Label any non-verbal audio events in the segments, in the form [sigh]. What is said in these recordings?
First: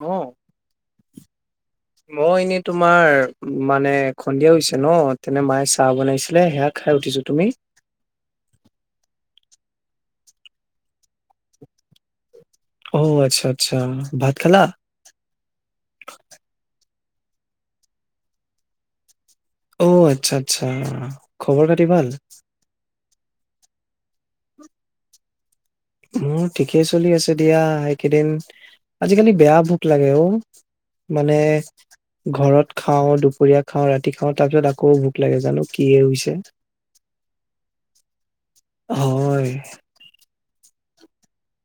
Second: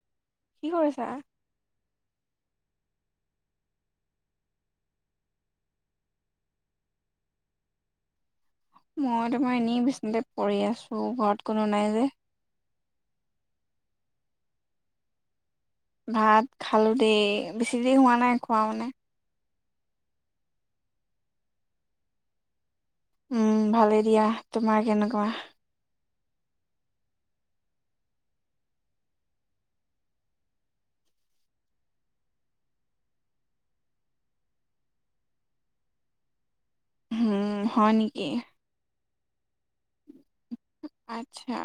অ'। কি কৰিছা? [inaudible] মই এনেই তোমাৰ, মানে, সন্ধিয়া হৈছে ন', তেনে মায়ে চাহ বনাইছিলে সেয়া খাই উঠিছো, তুমি? মই তোমাৰ এনেই বিচনাত পৰি আছোঁ ঘৰত কোনো নাই যে। অ', আচ্ছা, আচ্ছা, ভাত খালা? ভাত, খালোঁ দেই বেছি দেৰি হোৱা নাই, খোৱা মানে। অ', আচ্ছা, আচ্ছা, খবৰ খতি ভাল? উম, ভালেই দিয়া, তোমাৰ কেনেকুৱা? মোৰ ঠিকেই চলি আছে দিয়া এইকেইদিন, আজিকালি বেয়া ভোক লাগে অ'। মানে ঘৰত খাও, দুপৰীয়া খাও, ৰাতি খাও, তাৰ পিছত আকৌ ভোক লাগে জানো কিহে হৈছে। [inaudible] উম, হয় নেকি? হয়। আচ্ছা,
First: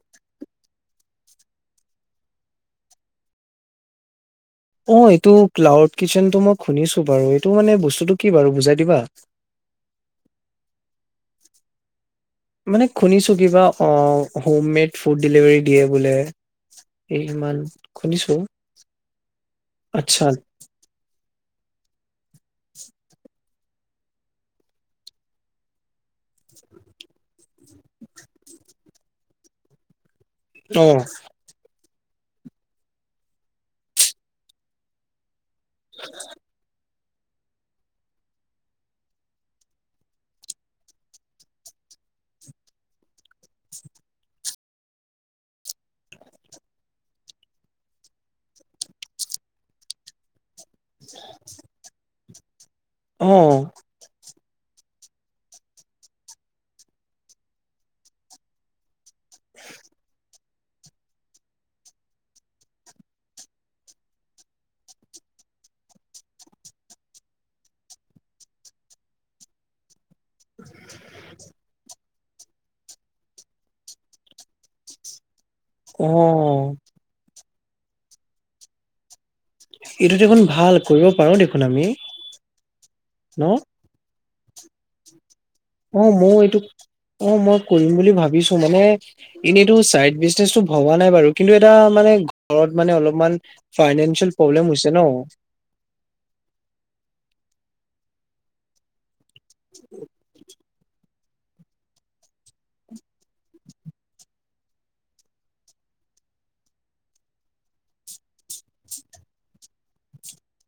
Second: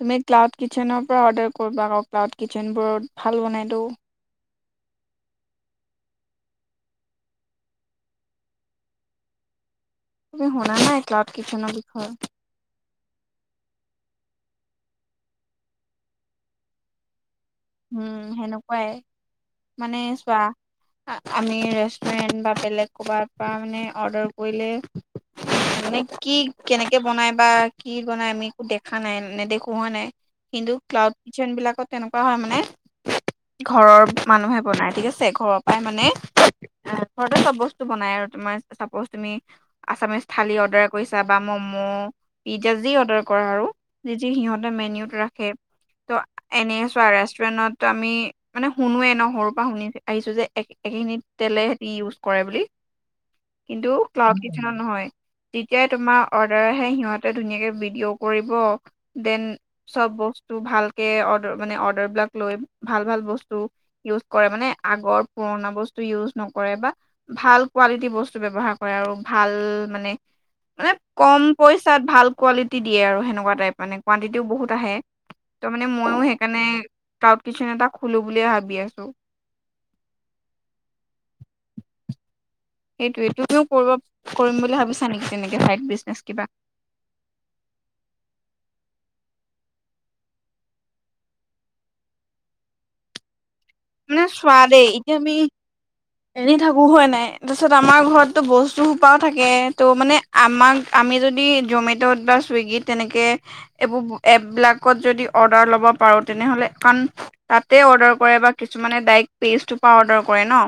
তুমি ক্লাউড কিচেনৰ পৰা অৰ্ডাৰ কৰিবা আকৌ। ক্লাউড কিটচেন বোৰত, ভাল বনাইতো। অ', এইটো ক্লাউড কিচেন টো মই শুনিছোঁ বাৰু, এইটো মানে বস্তুটো কি বাৰু বুজাই দিবা? তুমি শুনা নাই, ক্লাউড কিচেনৰ বিষয়ে? মানে শুনিছোঁ কিবা অ', হোম মেড ফুড ডেলিভাৰী দিয়ে বোলে। এই সিমান উম', সেনেকুৱাই, মানে আচ্ছা চোৱা। আ, আমি ৰেষ্টুৰেণ্ট বা বেলেগ ক'ৰবাৰ পৰা মানে অৰ্ডাৰ কৰিলে। মানে কি কেনেকে বনাই বা, কি বনাই আমি একো দেখা নাই নেদেখোঁ হয় নাই? কিন্তু অ ক্লাউড কিটচেন বিলাকত তেনেকুৱা হয়, মানে ঘৰত মানুহে বনায় ঠিক আছে ঘৰৰ পৰাই মানে ঘৰতে চব বস্তু বনাই আৰু তোমাৰ চাপজ তুমি আচামিছ থালি অৰ্ডাৰ কৰিছা বা ম'ম পিজ্জা যি অৰদাৰ কৰা আৰু যি যি সিহঁতে মেনুত ৰাখে। ত'এনে চোৱা ৰেচ আমি মানে শুনোৱে ন সৰুৰ পৰা শুনি, আহিছো যে একেখিনিত তেলে দি ইও কৰে বোলি অ কিন্ত ক্লাও নহয় যেতিয়াই তোমাৰ অৰ্ডাৰ আহে, সিহঁতে ধুনীয়াকে ভিডিঅ কৰিব। দেন চব বস্তু ভালকে অৰ্ডাৰ মানে, অৰ্ডাৰ বিলাক লৈ ভাল, ভাল বস্তু ইওজ কৰে মানে আগৰ পুৰণা বস্তু ইউজ নকৰে বা ভাল কোৱালিটিৰ বস্তু ব্যৱহাৰ কৰে আৰু ভাল মানে মানে কম পইচাত ভাল কোৱালিটি দিয়ে আৰু সেনেকুৱা টাইপ মানে কুৱানটিতিও বহুত আহে। ত মানে অ মইও সেইকাৰণে ক্লাউড কিতচেন এটা খুলো বুলিয়ে ভাবি আছো। এইটো দেখোন ভাল, কৰিব পাৰো দেখোন আমি। সেইটোৱে ন তুমিও কৰিব কৰিম বুলি ভাবিছা নেকি তেনেকে ছাইড অ বিজনেচ ময়ো কিবা। এইটো অ মই কৰিম বুলি ভাবিছো মানে এনেইটো চাইড বিজনেচটো ভবা নাই, বাৰু কিন্তু এটা মানে ঘৰত মানে অলপমান মানে ফাইনেন্সিয়েল চোৱা প্ৰব্লেম দেই হৈছে ন। এতিয়া আমি এনে থাকো হয় নাই। তাৰপিছত আমাৰ ঘৰত ত' বস্তু সোপাও থাকে ত' মানে আমাক আমি যদি জমেট'ত বা চুইগিত তেনেকে এইবোৰ এপবিলাকত যদি অৰ্ডাৰ ল'ব পাৰোঁ তেনেহ'লে তাতে অৰ্ডাৰ কৰে বা কিছুমানে ডাইৰেক্ট পেজটোৰ পৰা অৰ্ডাৰ কৰে ন।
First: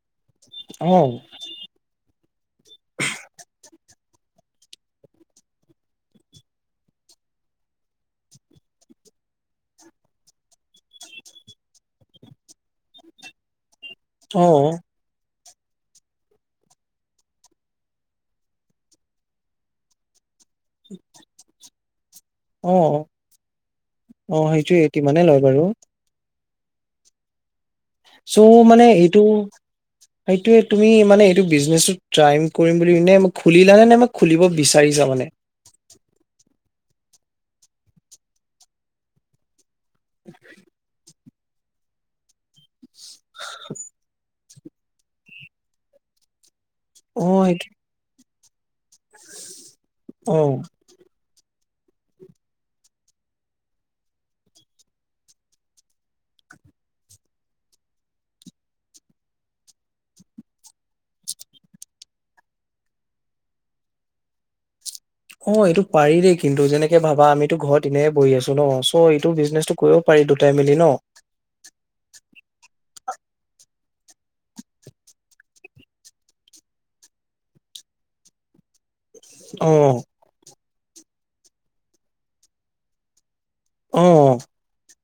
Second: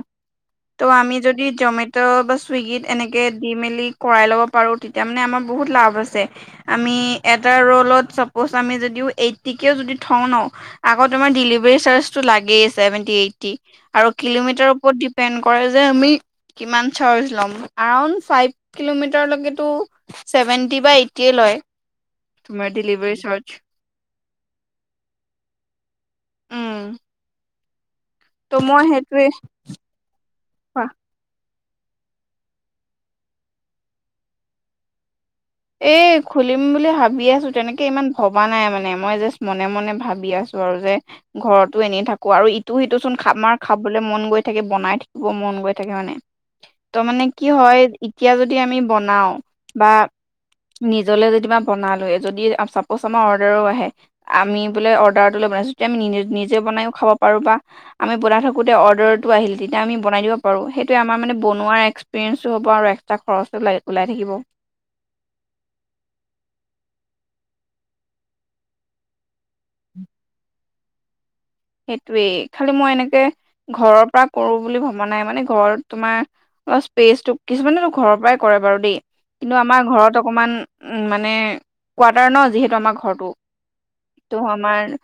ত' অ আমি যদি জমে ত' বা চুইগীত এনেকে দি মেলি কৰাই ল'ব, পাৰো তেতিয়া মানে আমাৰ বহুত লাভ আছে। আমি এটা ৰলত চাপ'জ আমি যদিও, এইটটিকেও যদি থওঁ ন আকৌ তোমাৰ ডেলিভাৰী চাৰ্জটো লাগেই ছেভেনটি এইটটি আৰু অ কিলোমিটাৰৰ ওপৰত দিপে স্পেণ্ড কৰে যে আমি কিমান চাজ লম [unintelligible] ফাইভ কিলোমিটাৰলেকেটো ছেভেন ছেভেনটি বা এইটটিয়ে লয় তোমাৰ অ ডেলিভাৰী চাৰ্জ। অ সেইটোয়ে সিমানেই লয় বাৰু। উম ত' চ' মই মানে এইটো। সেইটোৱে সেইটোয়ে তুমি মানে এইটো বিজনেচ টাইম কৰিম বুলি নে খুলিলা নে নে ম খুলিব বিচাৰিছা মানে? এই খুলিম বোলি ভাবি আছো, তেনেকে ইমান ভবা নাই মানে মই জাষ্ট মনে, মনে ভাবি আছো আৰু যে ঘৰতো এনেই থাকো, আৰু ইটো সিটো চোন খা আমাৰ খাব মন গৈ থাকে বনাই থাকিব মন গৈ থাকে মানে ত অ মানে কি সেইটো হয় এতিয়া যদি আমি বনাওঁ বা উম। নিজলে যেনিবা বনালোয়ে যদি চাপজ আমাৰ অৰ্ডাৰো আহে আমি বোলে অৰ্ডাৰটোলে বনাইছো আমি নিজে বনাই খাব পাৰো বা আমি বনাই থাকোতেই অৰ্দাৰটো আহিল তেতিয়া আমি বনাই দিব পাৰো, সেইটোয়ে আমাৰ মানে বনোৱা এক এস্কপিৰিয়েঞ্চু হ'ব এক্সট্ৰা খৰচো ওলাই থাকিব। অ এইটো পাৰি দেই কিন্তু যেনেকে ভাবা আমিতো ঘৰত এনেই বহি আছো ন চ' এইটো বিজনেচটো কৰিব পাৰি দুটাই মিলি ন সেইটোৱেই খালি মই এনেকে ঘৰৰ পৰা কৰো বুলি ভবা নাই মানে ঘৰত তোমাৰ [unintelligible] কিছুমানটো ঘৰৰ পৰাই কৰে বাৰু দেই কিন্তু অ আমাৰ ঘৰত অকণমান মানে কোৱাৰ্টাৰ ন যিহেতু আমাৰ ঘৰটো। অ তো আমাৰ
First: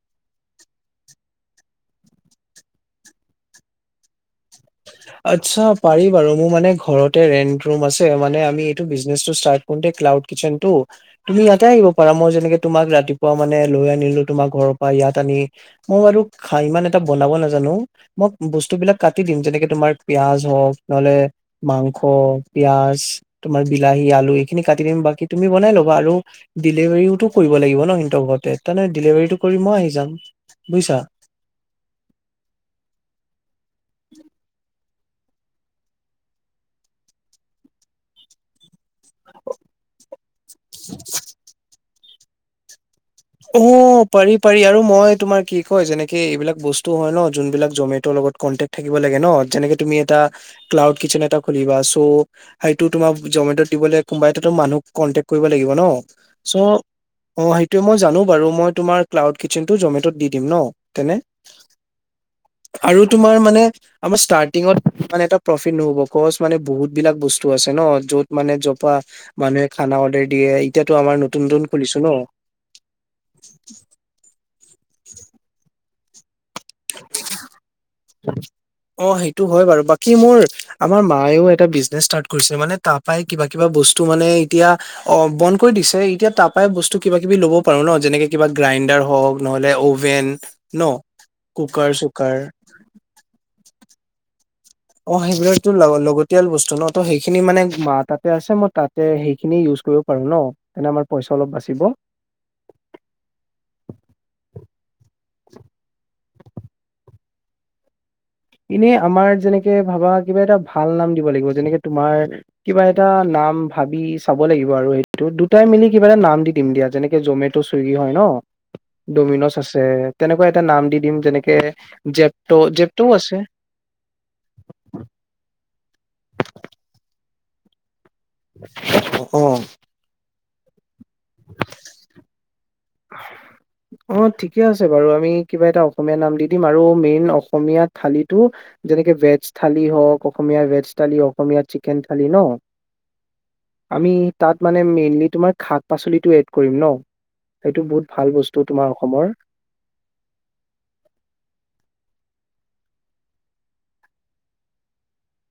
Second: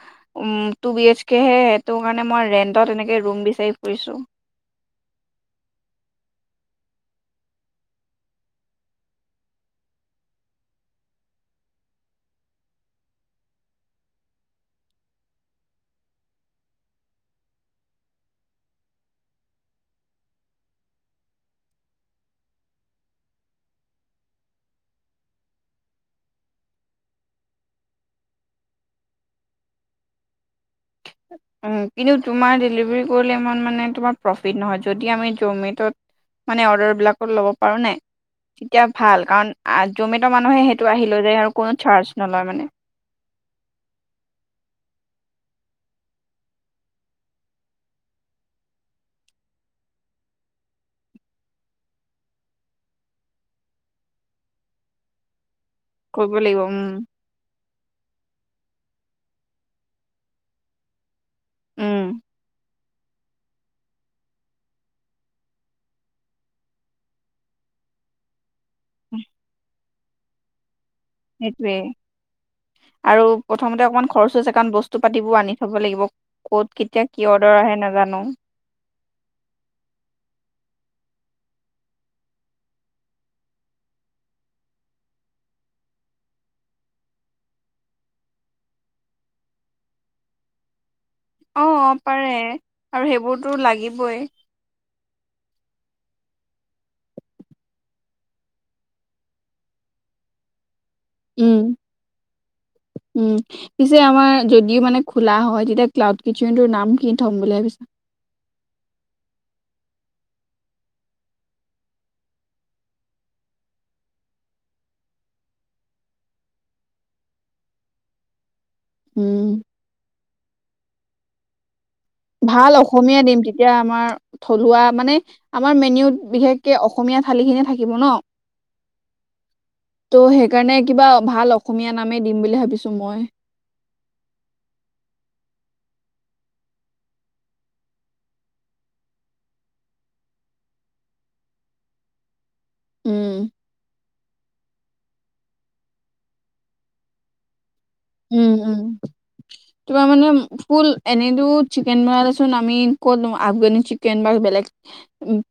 উম টো বি এচ তাকেহে এটো কাৰণে মই ৰেণ্টত এনেকে ৰুম বিচাৰি ফুৰিছো। আচ্ছা পাৰি বাৰু মোৰ মানে ঘৰতে ৰেন্ট ৰুম আছে মানে আমি এইটো বিজনেছ টো ষ্টাৰ্ট গোটেই ক্লাউট কিটছেনটো তুমি ইয়াতে আহিব পাৰা মই যেনেকে তোমাক ৰাতিপুৱা মানে লৈ আনিলো তোমাৰ ঘৰৰ পৰা ইয়াত আনি মই বাৰু খা ইমান এটা বনাব নাজানো মই বস্তু বিলাক কাটি দিম যেনেকে তোমাৰ পিয়াজ হওঁক নহ'লে মাংস, পিয়াজ তোমাৰ বিলাহী, আলু এইখিনি কাটি দিম বাকী তুমি বনাই ল'বা আৰু ডেলিভাৰীওটো কৰিব লাগিব ন সিহঁতৰ ঘৰতে তাৰমানে ডেলিভাৰীটো কৰি মই আহি যাম বুজিছা উ কিন্তু তোমাৰ ডেলিভাৰী কৰিলে ইমান মানে তোমাৰ প্ৰফিত নহয় যদি আমি জমেটত মানে অৰ্ডাৰ বিলাকত ল'ব পাৰো নাই তেতিয়া ভাল কাৰণ আ জমেট' মানুহে সেইটো আহি লৈ যায় আৰু কোনো চাৰ্জ নলয় মানে। অ পাৰি পাৰি আৰু মই তোমাৰ কি কয় যেনেকে এইবিলাক বস্তু হয় ন যোনবিলাক জমেটৰ লগত কন্টেক থাকিব লাগে ন যেনেকে তুমি এটা ক্লাউড কিচেন এটা খুলিবা চ' সেইটো তোমাক জমেটত দিবলে কোনোবাই টোতো মানুহ কণ্টেক্ট কৰিব লাগিব ন কৰিব চ' লাগিব উম অ সেইটো মই জানো বাৰু মই তোমাৰ ক্লাউড কিটছেনটো জমেত'ত দি দিম ন তেনে উম আৰু তোমাৰ মানে আমাৰ ষ্টাৰ্টিংত মানে এটা প্ৰফিট নহ'ব কজ মানে বহুত বিলাক বস্তু আছে ন য'ত মানে য পৰা মানুহে খানা অৰ্ডাৰ দিয়ে এতিয়াতো আমাৰ নতুন সেইটোৱে নতুন খুলিছো ন আৰু প্ৰথমতে অকণমান খৰচো আছে কাৰণ বস্তু পাতিবোৰ আনি থব লাগিব ক'ত কে কেতিয়া কি অৰ্ডাৰ আহে নাজানো অ সেইটো হয় বাৰু বাকী মোৰ আমাৰ মায়েও এটা বিজনেছ ষ্টাৰ্ট কৰিছিলে মানে তাৰ পৰাই কিবা কিবা বস্তু মানে এতিয়া অ বন্ধ কৰি দিছে এতিয়া তাৰাপাই বস্তু কিবা কিবা লব পাৰো ন যেনেকে কিবা গ্ৰাইণ্ডাৰ হওঁক নহ'লে অ'ভেন ন অ কুকাৰ পাৰে চুকাৰ আৰু সেইবোৰতো লাগিবই। অ সেইবিলাকটো লাগ লগতিয়াল বস্তু ন ত সেইখিনি মানে মা তাতে আছে মই তাত তে সেইখিনি ইউজ কৰিব পাৰো ন তেনে আমাৰ পইচা অলপ উম বাচিব। উম পিছে আমাৰ যদিও মানে খোলা হয় তেতিয়া ক্লাউড কিচেনটোৰ নাম কি থম বুলি ভাবিছা? এনেই আমাৰ যেনেকে ভাবা কিবা এটা ভাল নাম দিব লাগিব যেনেকে তোমাৰ কিবা এটা নাম ভাবি চাব লাগিব আৰু সেইটো দুটাই মিলি কিবা এটা নাম দি দিম দিয়া যেনেকে জমে টো চুইগি হয় ন ডমিনজ উম আছে তেনেকুৱা এটা নাম দি দিম যেনেকে জেপট' ভাল জেপট'ও অসমীয়া আছে দিম এতিয়া আমাৰ থলুৱা মানে আমাৰ মেনুউত বিশেষকে অসমীয়া থালি খিনিয়ে থাকিব ন অ অ ত' সেইকাৰণে কিবা ভাল অসমীয়া নামেই দিম বুলি ভাবিছোঁ মই অ ঠিকে আছে বাৰু আমি কিবা এটা অসমীয়া নাম দি দিম আৰু মেইন অসমীয়া থালিটো যেনেকে ভেজ থালি হওঁক, অসমীয়া ভেজ থালি, অসমীয়াৰ চিকেন থালি ন উম আমি তাত মানে মেইনলি তোমাৰ শাক-পাচলিটো এড কৰিম ন এইটো বহুত ভাল উম বস্তু উম তোমাৰ অসমৰ। তোমাৰ মানে ফুল এনেইটো চিকেন বনালেচোন আমি ক'ত আফগানি চিকেন বাৰু বেলেগ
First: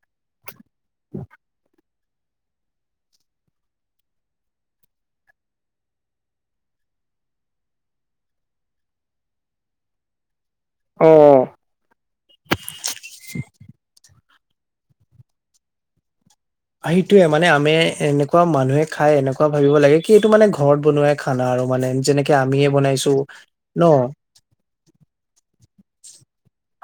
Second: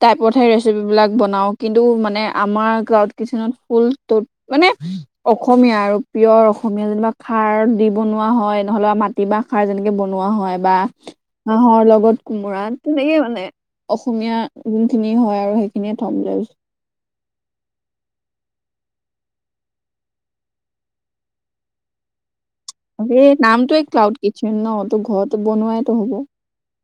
টাইপতহে ৰেচিপি বিলাক বনাও, কিন্তু মানে আমাৰ ক্লাউড কিচেনত ফুল মানে অসমীয়া আৰু পিয়ৰ অসমীয়া যেনিবা খাৰত দি বনোৱা হয়, নহ'লে মাটি মাহ খাৰ যেনেকে বনোৱা হয়। বা অ হাঁহৰ লগত কোমোৰা। তেনেকে মানে অসমীয়া যোনখিনি হয় আৰু সেইখিনিয়ে থম বুলি ভাবিছো। সেইটোয়ে মানে আমি এনেকুৱা মানুহে খাই এনেকুৱা ভাবিব লাগে কি এইটো মানে ঘৰত বনোৱাই খানা আৰু মানে যেনেকে আমিয়ে বনাইছো ন। কিচেন ন ত' ঘৰত বনোৱাইটো হব।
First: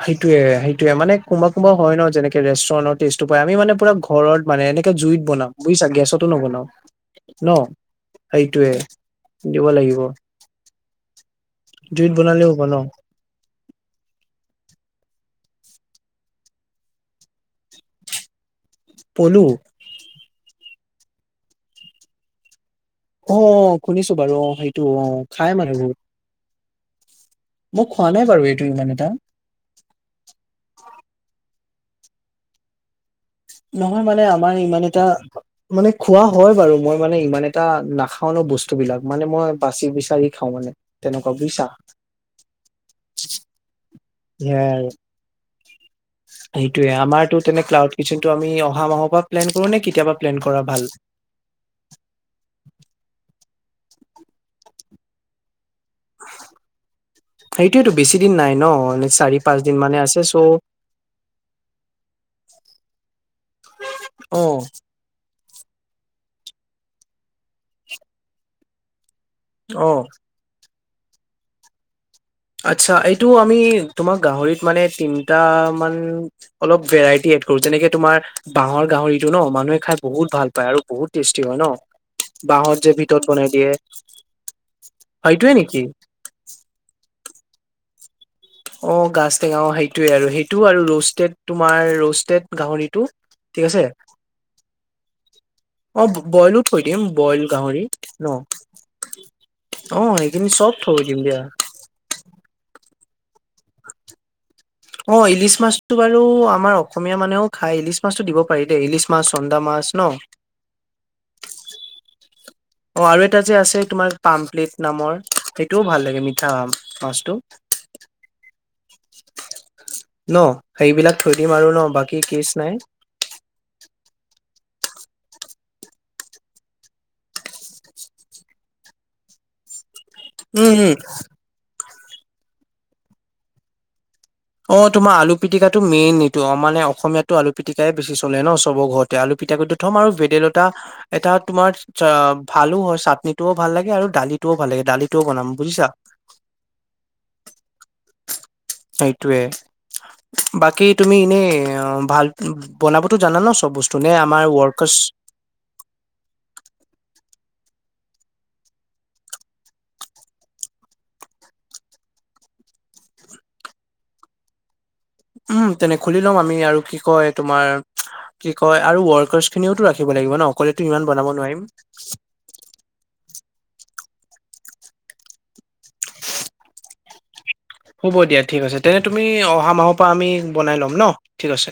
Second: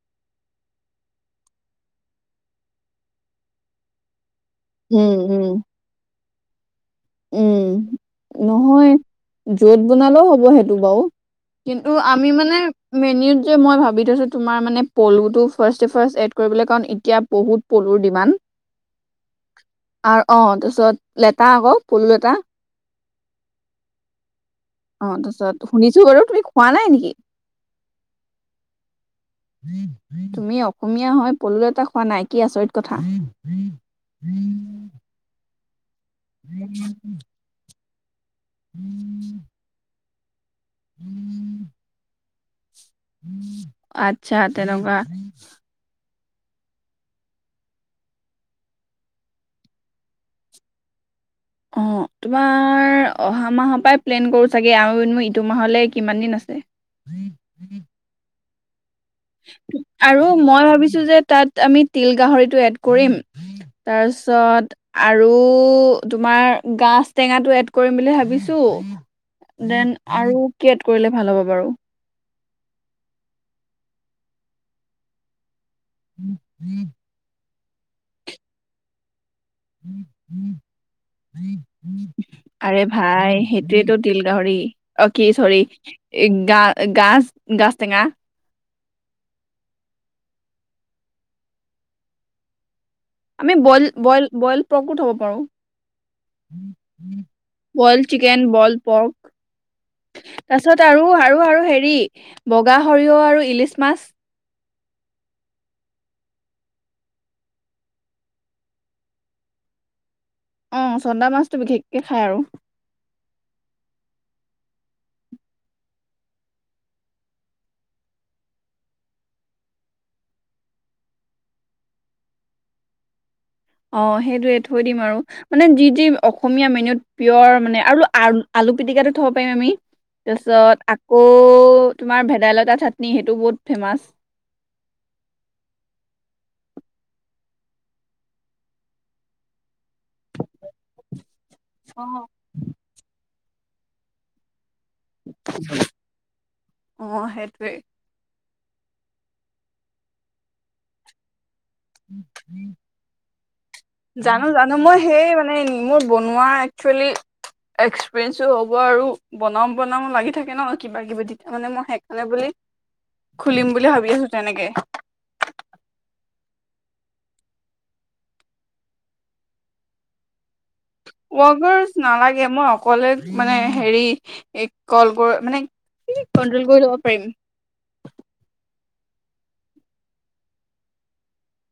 সেইটোৱে সেইটোৱে মানে কোনবা কোনবা হয় ন যেনেকে ৰেষ্টুৰেন্টৰ টেষ্টটো পাই। আমি মানে পুৰা ঘৰত মানে এনেকে উম জুইত উম বনাম বুজিছা? গেছতো নবনাওঁ। উম, নহয় দিব য'ত লাগিব বনালেও হ'ব সেইটো বাও। কিন্তু জুইত আমি বনালেও মানে হ'ব ন মেনুওত মই ভাবি থৈছো তোমাৰ মানে পলুটো ফাৰ্ষ্টে ফাৰ্ষ্ট এড কৰিবলৈ কাৰণ এতিয়া বহুত পলুৰ ডিমান পলু আৰু অ' তাৰপিছত লেটা আক'। পলু লেটা। অ' শুনিছো বাৰু অ' সেইট টো অ' তাৰপিছত খাই মানুহবোৰ, শুনিছো বাৰু তুমি খোৱা নাই নেকি? মই খোৱা নাই বাৰু এইটো ইমান এটা। তুমি অসমীয়া হয় পলু লেটা খোৱা নাই? কি আচৰিত কথা। নহয় মানে আমাৰ ইমান এটা মানে খোৱা হয় বাৰু মই মানে ইমান এটা নাখা খাও ন বস্তুবিলাক, মানে মই বাচি-বিচাৰি খাওঁ মানে তেনেকুৱা বুইছা? আত্ছা তেনকা। সেইটোৱে আমাৰটো তেনে ক্লাউড কিচনটো আমি অহা মাহৰ পৰা প্লেন কৰো নে কেতিয়া পা প্লেন কৰা ভাল? [inaudible] অ' তোমাৰ অহা মাহৰ পৰাই প্লেন কৰোঁ চাগে আও এনেও ইটো মাহলে কিমান দিন আছে। সেইটোৱেটো বেছি দিন নাই ন'! নিচ আৰু মই ভাবিছো যে তাত আমি তিল গাহৰিটো এড কৰিম। অ তাৰপিছত আৰু তোমাৰ গাজ-টেঙাটো এড কৰিম বুলি ভাবিছো। অ ডেন আৰু কি এড কৰিলে ভাল হ'ব বাৰু? আটচ্ছা! এইটো আমি তোমাৰ গাহৰিত মানে তিনটামান অলপ ভেৰাইটি এড যেনেকে তোমাৰ বাঁহৰ গাহৰিটো ন' মানুহে খাই বহুত ভাল পায় আৰু বহুত টেষ্টি হয় ন। বাঁহত আৰে যে ভিতৰত ভাই বনাই দিয়ে সেইটোয়েতো তিল গাহৰি। অ' কি সেইটোৱে চৰি! নেকি এই গা-গাজ-গাজ টেঙা। অ' গাছ টেঙাও! অ' সেইটোৱে আৰু সেইটো আৰু ৰষ্টেড তোমাৰ ৰষ্টেড গাহৰিটো। আমি ঠিক আছে বইল বইল বইল পৰ্কো থব পাৰোঁ। অ বইলো থৈ দিম বইল গাহৰি বইল ন চিকেন, বল অ পৰ্ক। সেইখিনি চব তাৰছত থৈ আৰু দিম দিয়া আৰু আৰু হেৰি বগা সৰিয়হ আৰু ইলিচ মাছ। অ' ইলিচ মাছটো বাৰু আমাৰ অসমীয়া মানুহেও খাই ইলিচ মাছতো দিব পাৰি দেই! ইলিচ মাছ, চন্দা মাছ ন? অ' চন্দা মাছটো বিশেষকে খাই আৰু। অ' আৰু এটা যে আছে তোমাৰ পামপ্লেট নামৰ সেইটোও ভাল লাগে মিঠা আম। মাছটো! ন সেইবিলাক থৈ দিম আৰু ন বাকী কেচ নাই। অ সেইটোৱে থৈ দিম আৰু। মানে যি যি অসমীয়া মেনুত পিয়ৰ মানে আৰু আ আলু পিটিকাটো থব পাৰিম আমি। উম তাৰপিছত উম আকৌ তোমাৰ ভেদাইলতা চাটনি সেইটো বহুত ফেমাচ। অ তোমাৰ আলু পিটিকাটো মেইন এইটো অ মানে অসমীয়াতো আলু পিটিকাই বেছি চলে ন চবৰ ঘৰত। তে আলু পিটিকাটো থম আৰু ভেদাইলতা এটা তোমাৰ অ ভালো হয় চাটনিটোও ভাল লাগে আৰু দালিটোও ভাল লাগে। দালিটোও বনাম, বুজিছা? অ সেইটোৱে। সেইটোৱে, বাকী তুমি ইনে অ ভাল বনাবতো জানা ন চব বস্তু? নে আমাৰ জানো জানো ৱৰ্কৰ্চ মই সেই মানে মোৰ বনোৱা একচুৱেলি এক্সপিৰিয়েন্ঞ্চো হ'ব আৰু বনাম বনাম লাগি থাকে ন কিবা কিবি। তেতিয়া মানে মই সেইকাণে বুলি খুলিম বুলি ভাবি আছো তেনেকে। উম, তেনে খুলি লম আমি আৰু কি কয় তোমাৰ কি কয় আৰু ৱৰ্কাৰছ খিনিওতো ৰাখিব লাগিব ন। অকলেতো ইমান বনাব নোৱাৰিম। তে মই অকলে মানে হেৰি কল কৰ মানে কন্ট্ৰল কৰি লব পাৰিম। হ'ব দিয়া ঠিক আছে। তেনে তুমি অহা মাহ পা আমি বনাই ল'ম ন ঠিক আছে।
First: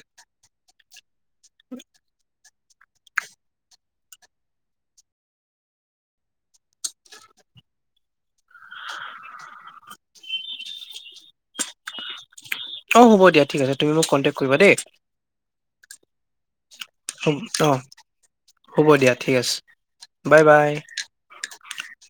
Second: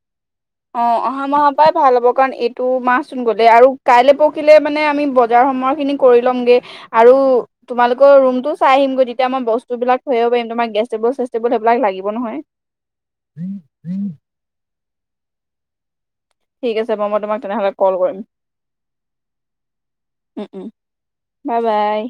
অ' অহা মাহ পাই ভাল হ'ব কাৰণ এইটো মাহ চোন গলে আৰু কাইলে পৰখিলে মানে আমি বজাৰ সময় খিনিক কৰিলংগে আৰু তোমালোক ৰুমটোও চাই আহিম গৈ। তেতিয়া মই বস্তুবিলাক থৈ আহিব পাৰিম। তোমাৰ গেষ্ট টেবুল চেচটেবুল সেইবিলাক লাগিব নহয়। অঁ হ'ব দিয়া ঠিক আছে। তুমি মোক কণ্টেক কৰিবা দেই। ঠিক আছে বাৰু মই তোমাক তেনেহ'লে অ' কল কৰিম হ'ব দিয়া ঠিক আছে। Bye bye. বা বাই।